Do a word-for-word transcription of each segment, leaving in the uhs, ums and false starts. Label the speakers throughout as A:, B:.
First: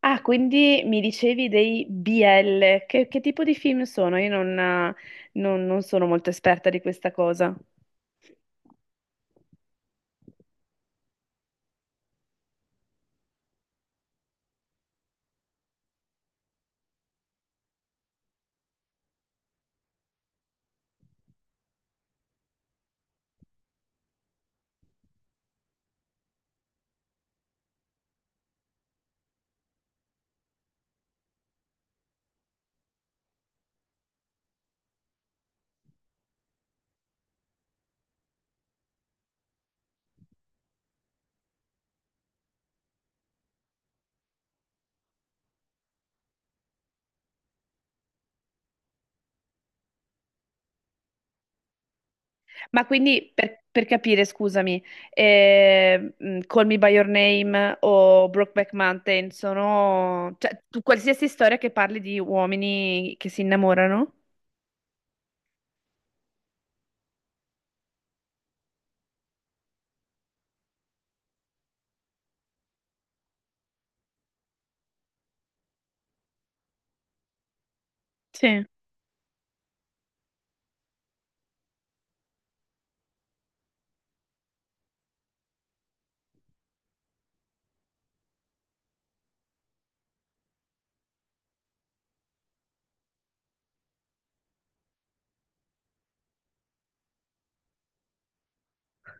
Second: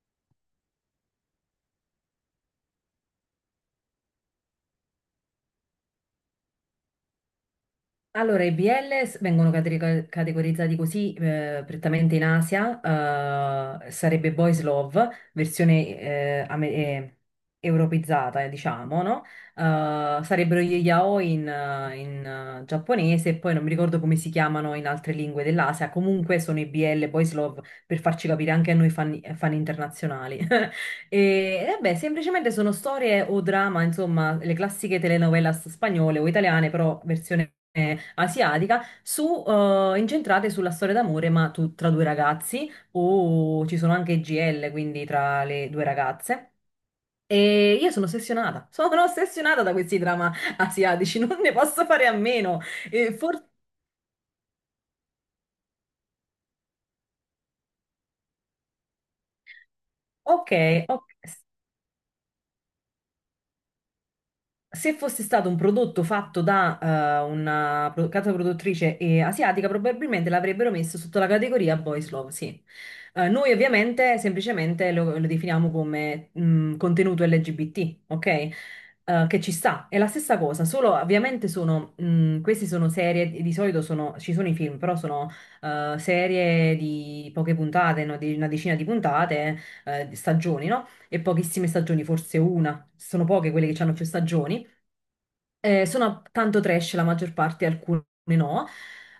A: Ah, quindi mi dicevi dei B L. Che, che tipo di film sono? Io non, eh, non- non sono molto esperta di questa cosa.
B: Allora, i B L vengono cateri- categorizzati così eh, prettamente in Asia, eh, sarebbe Boys Love, versione eh, ame- eh, europeizzata, eh, diciamo, no? Eh, sarebbero gli yaoi in, eh, in, eh, giapponese, e poi non mi ricordo come si chiamano in altre lingue dell'Asia, comunque sono i B L, Boys Love, per farci capire anche a noi fan, fan internazionali. E vabbè, semplicemente sono storie o drama, insomma, le classiche telenovelas spagnole o italiane, però versione eh, asiatica, su, eh, incentrate sulla storia d'amore, ma tu- tra due ragazzi, o ci sono anche G L, quindi tra le due ragazze. E io sono ossessionata, sono ossessionata da questi drama asiatici, non ne posso fare a meno.
A: Ma
B: E
A: quindi
B: for-
A: per, per capire, scusami, eh, mh, Call Me by Your Name o Brokeback Mountain sono...
B: ok,
A: cioè, tu-
B: ok.
A: qualsiasi storia che parli di uomini che si innamorano?
B: Se fosse stato un prodotto fatto da eh, una pro- casa produttrice eh, asiatica, probabilmente l'avrebbero messo sotto la categoria Boys Love, sì. Eh, noi ovviamente semplicemente lo, lo definiamo come mh, contenuto L G B T, ok?
A: Sì.
B: Eh, che ci sta. È la stessa cosa, solo ovviamente sono, mh, queste sono serie, di solito sono, ci sono i film, però sono eh, serie di poche puntate, no? Di una decina di puntate, eh, di stagioni, no? E pochissime stagioni, forse una. Sono poche quelle che hanno più stagioni. Eh, sono tanto trash la maggior parte, alcune no.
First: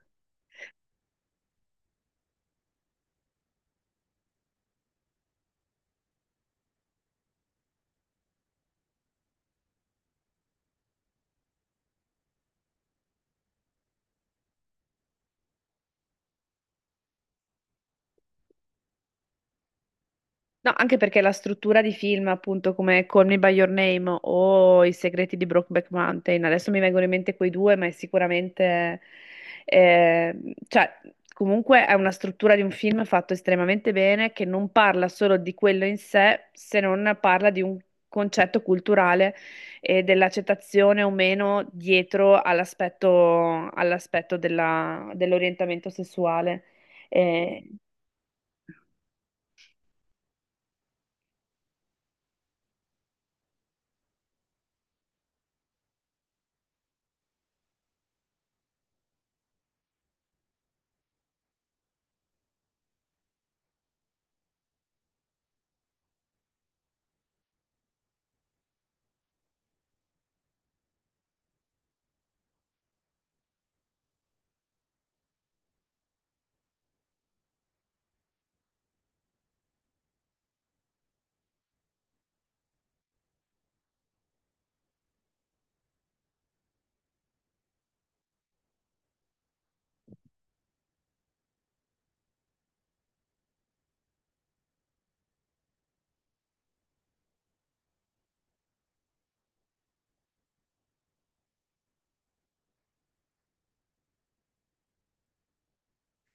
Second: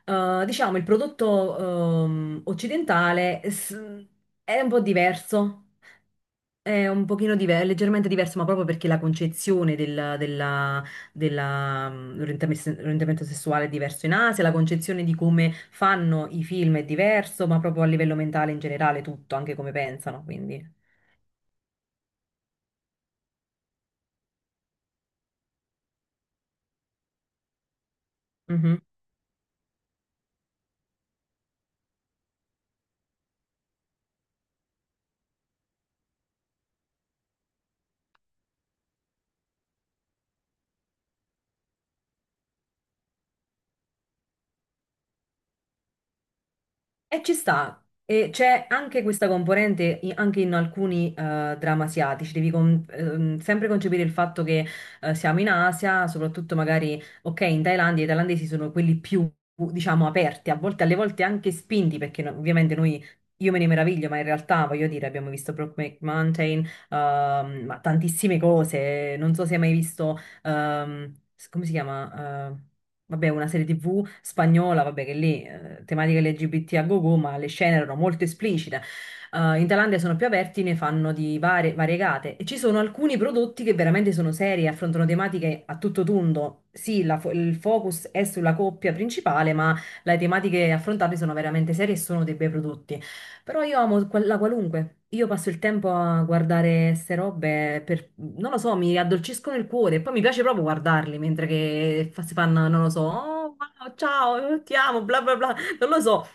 B: Eh, diciamo, il prodotto ehm, occidentale s- è un po' diverso, è un pochino diver- leggermente diverso, ma proprio perché la concezione del- della- della, mm, orientamento orientamento sessuale è diverso in Asia, la concezione di come fanno i film è diverso, ma proprio a livello mentale in generale tutto, anche come pensano,
A: No,
B: quindi.
A: anche perché la struttura di film, appunto, come Call Me by Your Name o I segreti di Brokeback Mountain, adesso mi vengono in mente quei due, ma è sicuramente, eh, cioè, comunque è una struttura di un film fatto estremamente bene, che non parla solo di quello in sé, se non parla di un concetto culturale e dell'accettazione o meno dietro all'aspetto all'aspetto della- dell'orientamento sessuale.
B: E ci
A: Eh,
B: sta, e c'è anche questa componente i- anche in alcuni eh, drammi asiatici, devi con- ehm, sempre concepire il fatto che eh, siamo in Asia, soprattutto magari, ok, in Thailandia i thailandesi sono quelli più, diciamo, aperti, a volte, alle volte anche spinti, perché no- ovviamente noi, io me ne meraviglio, ma in realtà, voglio dire, abbiamo visto Brokeback Mountain, ehm, ma tantissime cose, non so se hai mai visto, ehm, s- come si chiama? Eh, vabbè, una serie ti vu spagnola, vabbè, che lì eh, tematiche L G B T a go-go, ma le scene erano molto esplicite. Eh, in Thailandia sono più aperti, ne fanno di varie, variegate e ci sono alcuni prodotti che veramente sono seri, affrontano tematiche a tutto tondo. Sì, la fo- il focus è sulla coppia principale, ma le tematiche affrontate sono veramente serie e sono dei bei prodotti. Però io amo qual- la qualunque. Io passo il tempo a guardare queste robe per, non lo so, mi addolciscono il cuore e poi mi piace proprio guardarli mentre che fa- si fanno, non lo so, oh, wow, ciao, ti amo, bla bla bla. Non lo so.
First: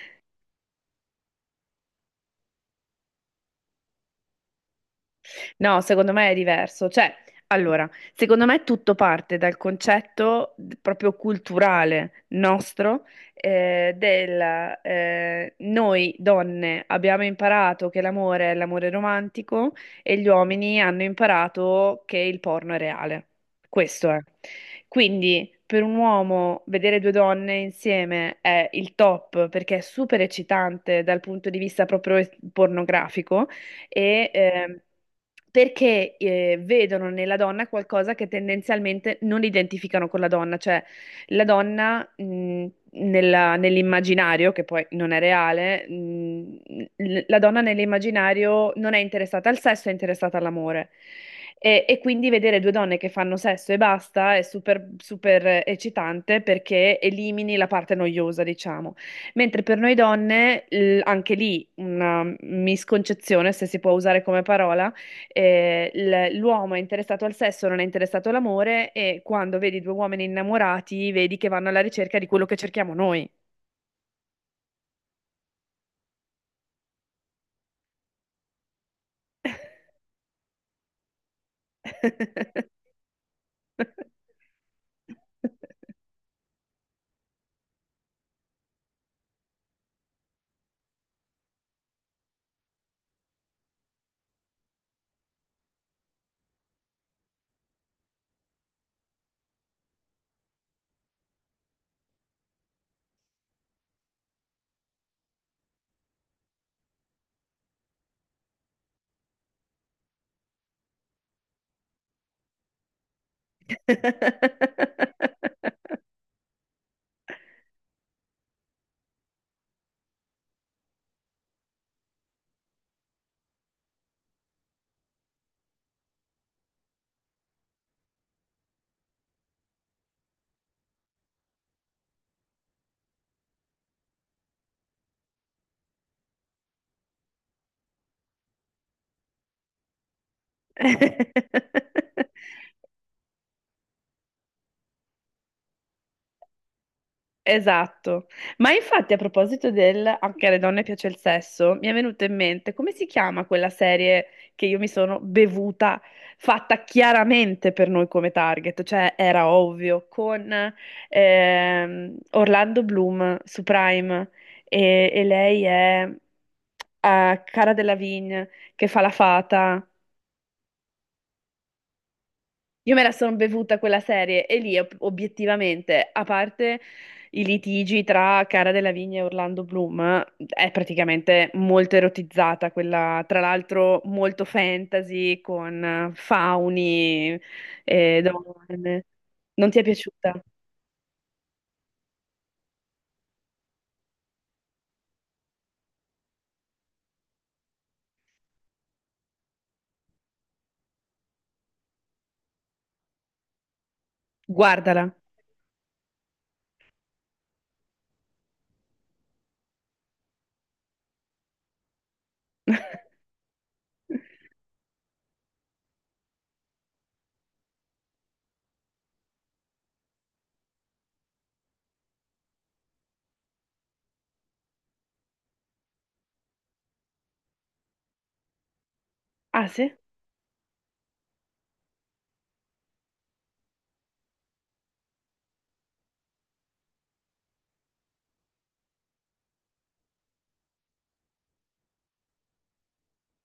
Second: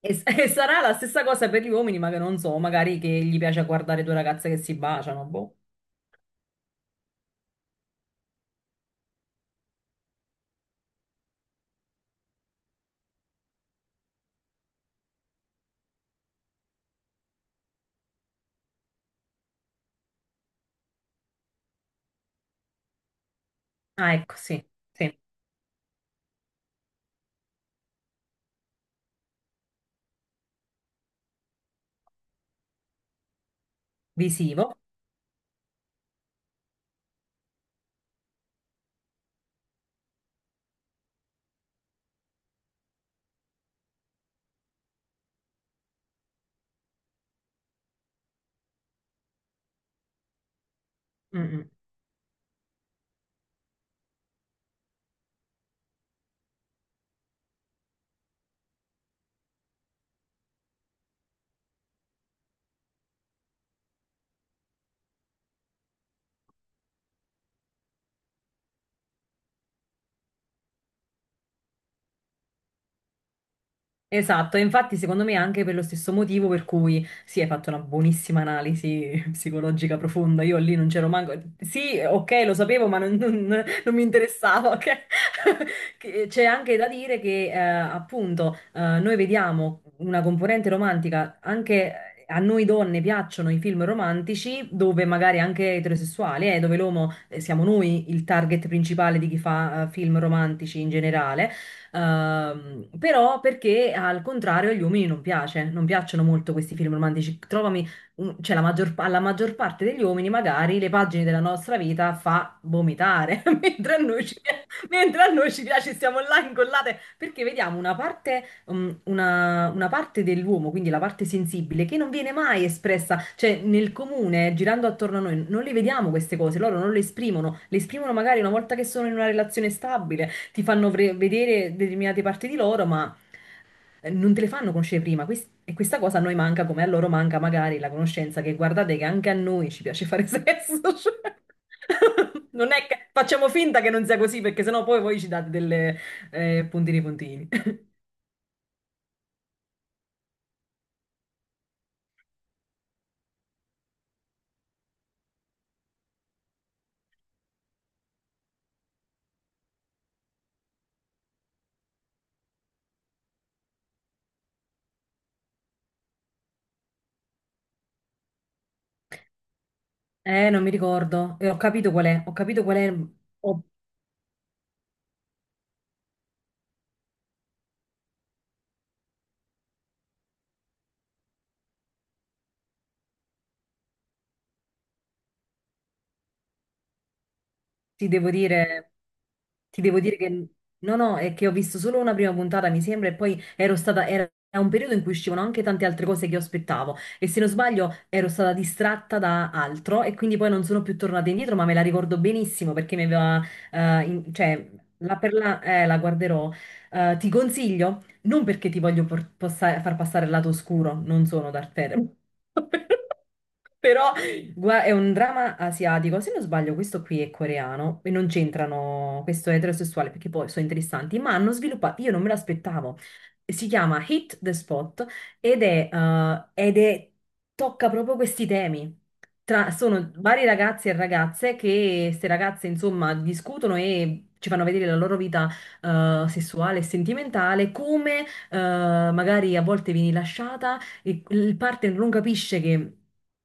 B: E, s- e sarà la stessa cosa per gli uomini, ma che non so, magari che gli piace guardare due ragazze che si baciano, boh.
A: No, secondo me è diverso. Cioè, allora, secondo me tutto parte dal concetto d- proprio culturale nostro eh, del eh, noi donne abbiamo imparato che l'amore è l'amore romantico e gli uomini hanno imparato che il porno è reale. Questo
B: Ah,
A: è.
B: ecco, sì, sì,
A: Quindi, per un uomo vedere due donne insieme è il top perché è super eccitante dal punto di vista proprio pornografico e
B: visivo.
A: ehm, perché eh, vedono nella donna qualcosa che tendenzialmente non identificano con la donna, cioè la donna mh, nella- nell'immaginario, che poi non è reale, mh, l- la donna nell'immaginario non è interessata al sesso, è interessata all'amore.
B: Mm, mm.
A: E, e quindi vedere due donne che fanno sesso e basta è super, super eccitante perché elimini la parte noiosa, diciamo. Mentre per noi donne, l- anche lì una misconcezione, se si può usare come parola, eh, l- l'uomo è interessato al sesso, non è interessato all'amore e quando vedi due uomini innamorati, vedi che vanno alla ricerca di quello che cerchiamo noi.
B: Esatto, e infatti secondo me anche per lo stesso motivo per cui sì, hai fatto una buonissima analisi psicologica profonda, io lì non c'ero manco, sì, ok, lo sapevo, ma non, non- non mi interessava, ok? Che- C'è anche da dire che eh, appunto eh, noi vediamo una componente romantica, anche a noi donne piacciono i film romantici dove magari anche eterosessuali, eh, dove l'uomo eh, siamo noi il target principale di chi fa eh, film romantici in generale. Ehm, però perché al contrario agli uomini non piace, non piacciono molto questi film romantici. Trovami, un- cioè la maggior, alla maggior parte degli uomini magari le pagine della nostra vita fa vomitare, mentre a noi ci, pia- mentre a noi ci piace, stiamo là incollate, perché vediamo una parte, um, una, una parte dell'uomo, quindi la parte sensibile, che non viene mai espressa, cioè nel comune, girando attorno a noi, non le vediamo queste cose, loro non le esprimono, le esprimono magari una volta che sono in una relazione stabile ti fanno vre- vedere determinate parti di loro, ma eh, non te le fanno conoscere prima. Quest- e questa cosa a noi manca, come a loro manca magari la conoscenza che guardate che anche a noi ci piace fare sesso. Cioè. Non è che facciamo finta che non sia così, perché sennò poi voi ci date delle eh, puntini puntini.
A: Esatto, ma infatti a proposito del anche alle donne piace il sesso, mi è venuto in mente come si chiama quella serie che io mi sono bevuta, fatta chiaramente per noi come target, cioè era ovvio, con ehm, Orlando Bloom su Prime e, e lei è eh, Cara Delevingne che fa la fata.
B: Eh, non mi ricordo. E ho capito qual è. Ho capito qual
A: Io
B: è.
A: me la sono
B: Ho-
A: bevuta quella serie e lì ob- obiettivamente, a parte i litigi tra Cara della Vigna e Orlando Bloom, è praticamente molto erotizzata quella, tra l'altro molto fantasy con eh, fauni
B: Ti
A: e
B: devo dire,
A: donne. Non ti
B: ti
A: è
B: devo dire che
A: piaciuta?
B: no, no, è che ho visto solo una prima puntata, mi sembra, e poi ero stata, era un periodo in cui uscivano anche tante altre cose che io aspettavo. E se non sbaglio, ero stata distratta da altro e quindi poi non sono più tornata indietro, ma me la ricordo benissimo perché mi aveva, eh, in- cioè,
A: Guardala.
B: la per la, eh, la guarderò. Eh, ti consiglio, non perché ti voglio por- possa- far passare il lato oscuro, non sono Darth Vader. Però Gua- è un dramma asiatico, se non sbaglio questo qui è coreano e non c'entrano, questo è eterosessuale perché poi sono interessanti, ma hanno sviluppato, io non me l'aspettavo, si chiama Hit the Spot ed è, eh, ed è- tocca proprio questi temi.
A: Ah
B: Tra-
A: sì?
B: sono vari ragazzi e ragazze, che queste ragazze insomma discutono e ci fanno vedere la loro vita eh, sessuale e sentimentale, come eh, magari a volte vieni lasciata, il, il partner non capisce che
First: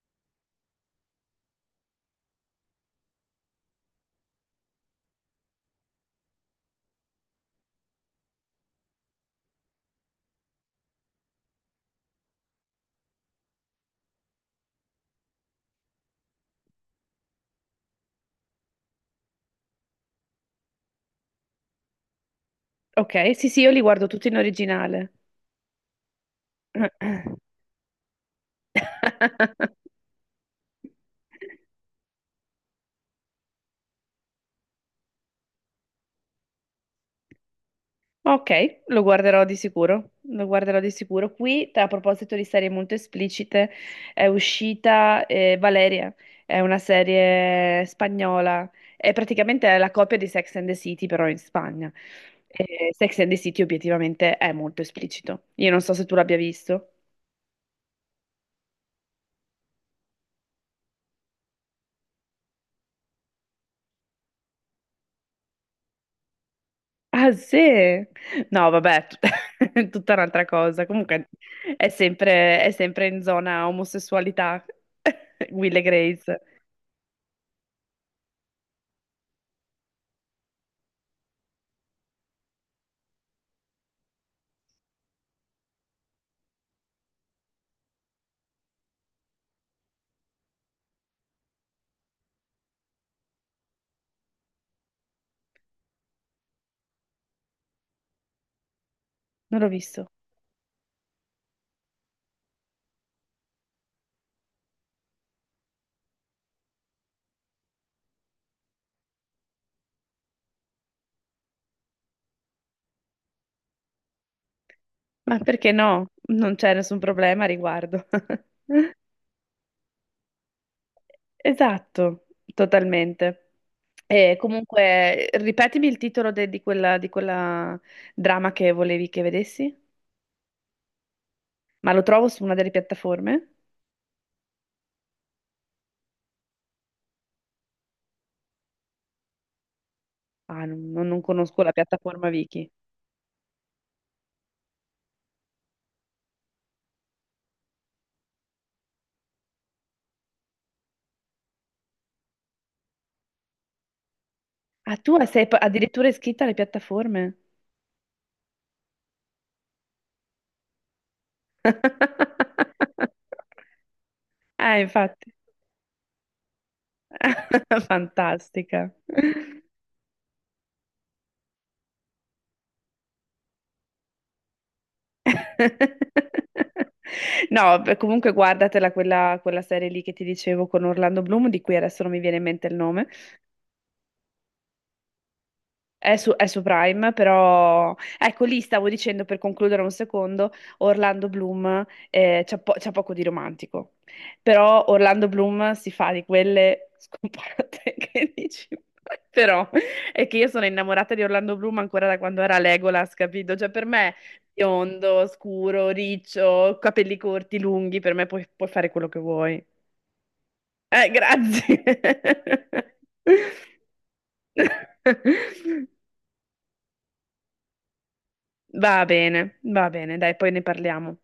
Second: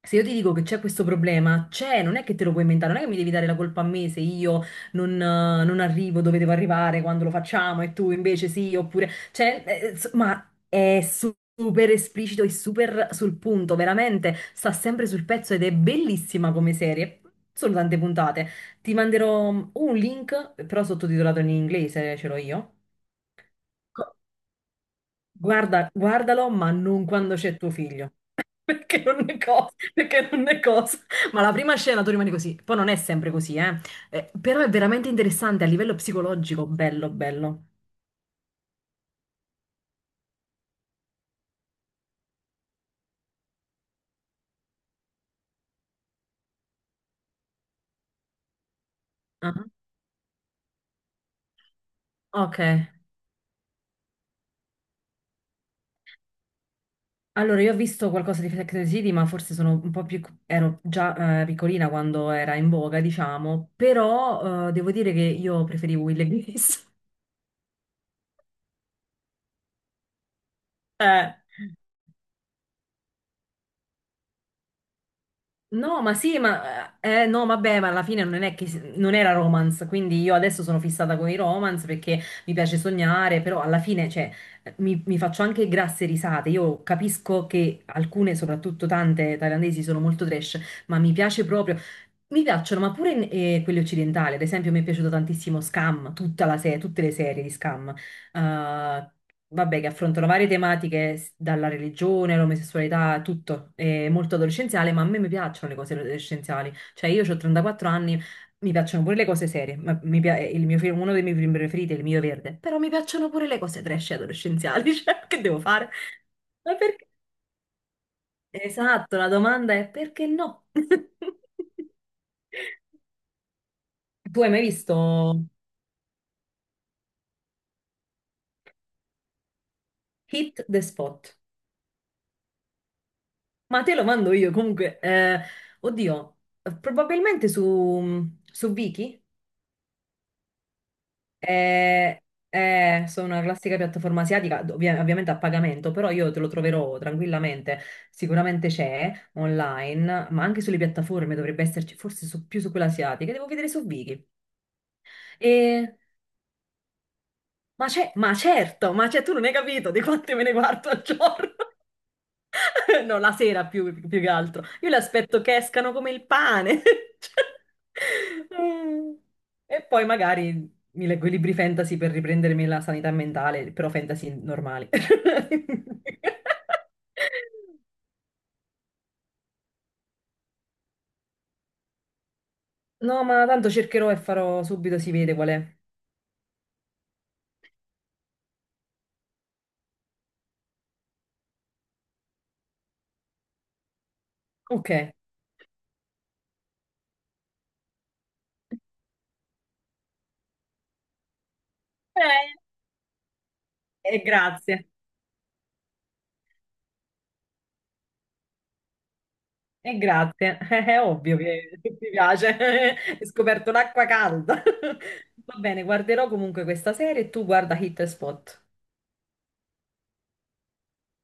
B: se io ti dico che c'è questo problema, c'è, non è che te lo puoi inventare, non è che mi devi dare la colpa a me se io non, eh, non arrivo dove devo arrivare quando lo facciamo e tu invece sì, oppure... Cioè, eh, ins- ma è su- super esplicito e super sul punto, veramente, sta sempre sul pezzo ed è bellissima come serie. Sono tante puntate. Ti manderò un link, però sottotitolato in inglese, ce l'ho io.
A: Ok, sì sì, io li guardo
B: Co-
A: tutti in originale.
B: Guarda, guardalo, ma non quando c'è tuo figlio. Perché non è cosa, perché non è cosa. Ma la prima scena tu rimani così, poi non è sempre così, eh. Eh, però è veramente interessante a livello psicologico, bello, bello.
A: Ok, lo guarderò di sicuro, lo guarderò di sicuro. Qui, a proposito di serie molto esplicite, è uscita eh, Valeria, è una serie spagnola, è
B: Ah,
A: praticamente la copia di Sex and the City, però in Spagna.
B: ok.
A: E Sex and the City obiettivamente è molto esplicito. Io non so se tu l'abbia visto.
B: Allora, io ho visto qualcosa di Sex and the City, ma forse sono un po' più... ero già eh, piccolina quando era in voga, diciamo, però eh, devo dire che io preferivo Will e Grace.
A: Ah, sì? No, vabbè, tut- è tutta un'altra cosa. Comunque
B: Eh.
A: è sempre, è sempre in zona omosessualità, Will e
B: No, ma sì,
A: Grace.
B: ma eh, eh, no, vabbè, ma alla fine non è che non era romance, quindi io adesso sono fissata con i romance perché mi piace sognare, però alla fine, cioè, eh, mi, mi faccio anche grasse risate. Io capisco che alcune, soprattutto tante thailandesi, sono molto trash, ma mi piace proprio. Mi piacciono, ma pure eh, quelle occidentali, ad esempio, mi è piaciuto tantissimo Scam, tutta la se- tutte le serie di Scam eh,
A: Non l'ho
B: vabbè, che
A: visto.
B: affrontano varie tematiche, s- dalla religione all'omosessualità, a tutto. È molto adolescenziale, ma a me mi piacciono le cose adolescenziali. Cioè, io ho trentaquattro anni, mi piacciono pure le cose serie. Ma mi pia- il mio film- uno dei miei film preferiti è Il mio verde. Però mi piacciono pure le cose trash adolescenziali. Cioè,
A: Ma
B: che devo
A: perché
B: fare?
A: no? Non c'è
B: Ma
A: nessun
B: perché?
A: problema a riguardo.
B: Esatto, la domanda è perché no?
A: Esatto, totalmente. E
B: Tu hai mai visto
A: comunque, ripetimi il titolo de- di quella, di quella drama che volevi che vedessi?
B: Hit the Spot?
A: Ma lo trovo su una delle piattaforme?
B: Ma te lo mando io comunque. Eh, oddio, probabilmente su, su Viki.
A: Ah, non, non- non conosco la
B: Eh,
A: piattaforma Viki.
B: eh, sono una classica piattaforma asiatica, ovvia- ovviamente a pagamento, però io te lo troverò tranquillamente. Sicuramente c'è online, ma anche sulle piattaforme dovrebbe esserci, forse su- più su quella asiatica. Devo vedere su Viki.
A: Ah, tu sei pa-
B: E-
A: addirittura iscritta alle piattaforme?
B: ma c'è, ma certo, ma c'è, tu non hai capito di quante me ne guardo al giorno. No, la sera più, più che altro.
A: Ah,
B: Io le
A: infatti.
B: aspetto che escano come il pane. Cioè,
A: Fantastica.
B: mm. E poi magari mi leggo i libri fantasy per riprendermi la sanità mentale, però fantasy normali.
A: No, beh, comunque guardatela quella, quella serie lì che ti dicevo con Orlando Bloom, di cui adesso non mi viene in mente il nome.
B: No, ma tanto cercherò e farò subito, si vede qual è.
A: È su, è su Prime, però ecco lì stavo dicendo per concludere un secondo, Orlando Bloom eh, c'ha po- c'ha poco di romantico, però
B: Ok. Eh,
A: Orlando Bloom si fa di quelle scopate che dici, però è che io sono innamorata di Orlando Bloom ancora da quando era Legolas, capito? Cioè per me
B: e grazie.
A: biondo, scuro, riccio, capelli corti, lunghi, per me puoi, puoi fare quello che vuoi.
B: E grazie. È
A: Eh,
B: ovvio che che ti piace.
A: grazie.
B: Hai scoperto l'acqua calda. Va bene, guarderò comunque questa serie e tu guarda Hit e Spot.
A: Va bene, va bene, dai, poi ne parliamo.